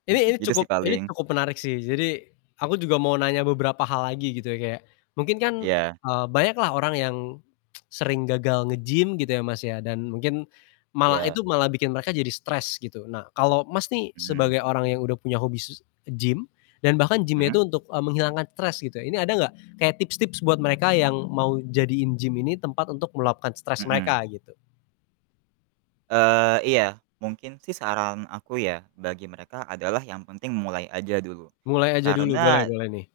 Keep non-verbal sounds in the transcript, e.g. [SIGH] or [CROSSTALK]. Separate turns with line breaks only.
Ini ini
Gitu
cukup
sih
ini
paling.
cukup menarik sih, jadi aku juga mau nanya beberapa hal lagi gitu ya, kayak mungkin kan,
Iya.
eee banyak lah orang yang [TSK] sering gagal nge-gym gitu ya Mas ya, dan mungkin malah
Iya.
itu malah bikin mereka jadi stres gitu. Nah kalau Mas nih
Mhm.
sebagai orang yang udah punya hobi s nge-gym dan bahkan gym-nya
Mhm.
itu untuk, eee, menghilangkan stres gitu ya, ini ada nggak kayak tips-tips buat mereka yang mau jadiin gym ini tempat untuk meluapkan stres
Mhm.
mereka gitu?
Eee, iya. Mungkin sih saran aku ya, bagi mereka adalah yang penting memulai aja dulu.
Mulai aja dulu, boleh
Karena
boleh nih.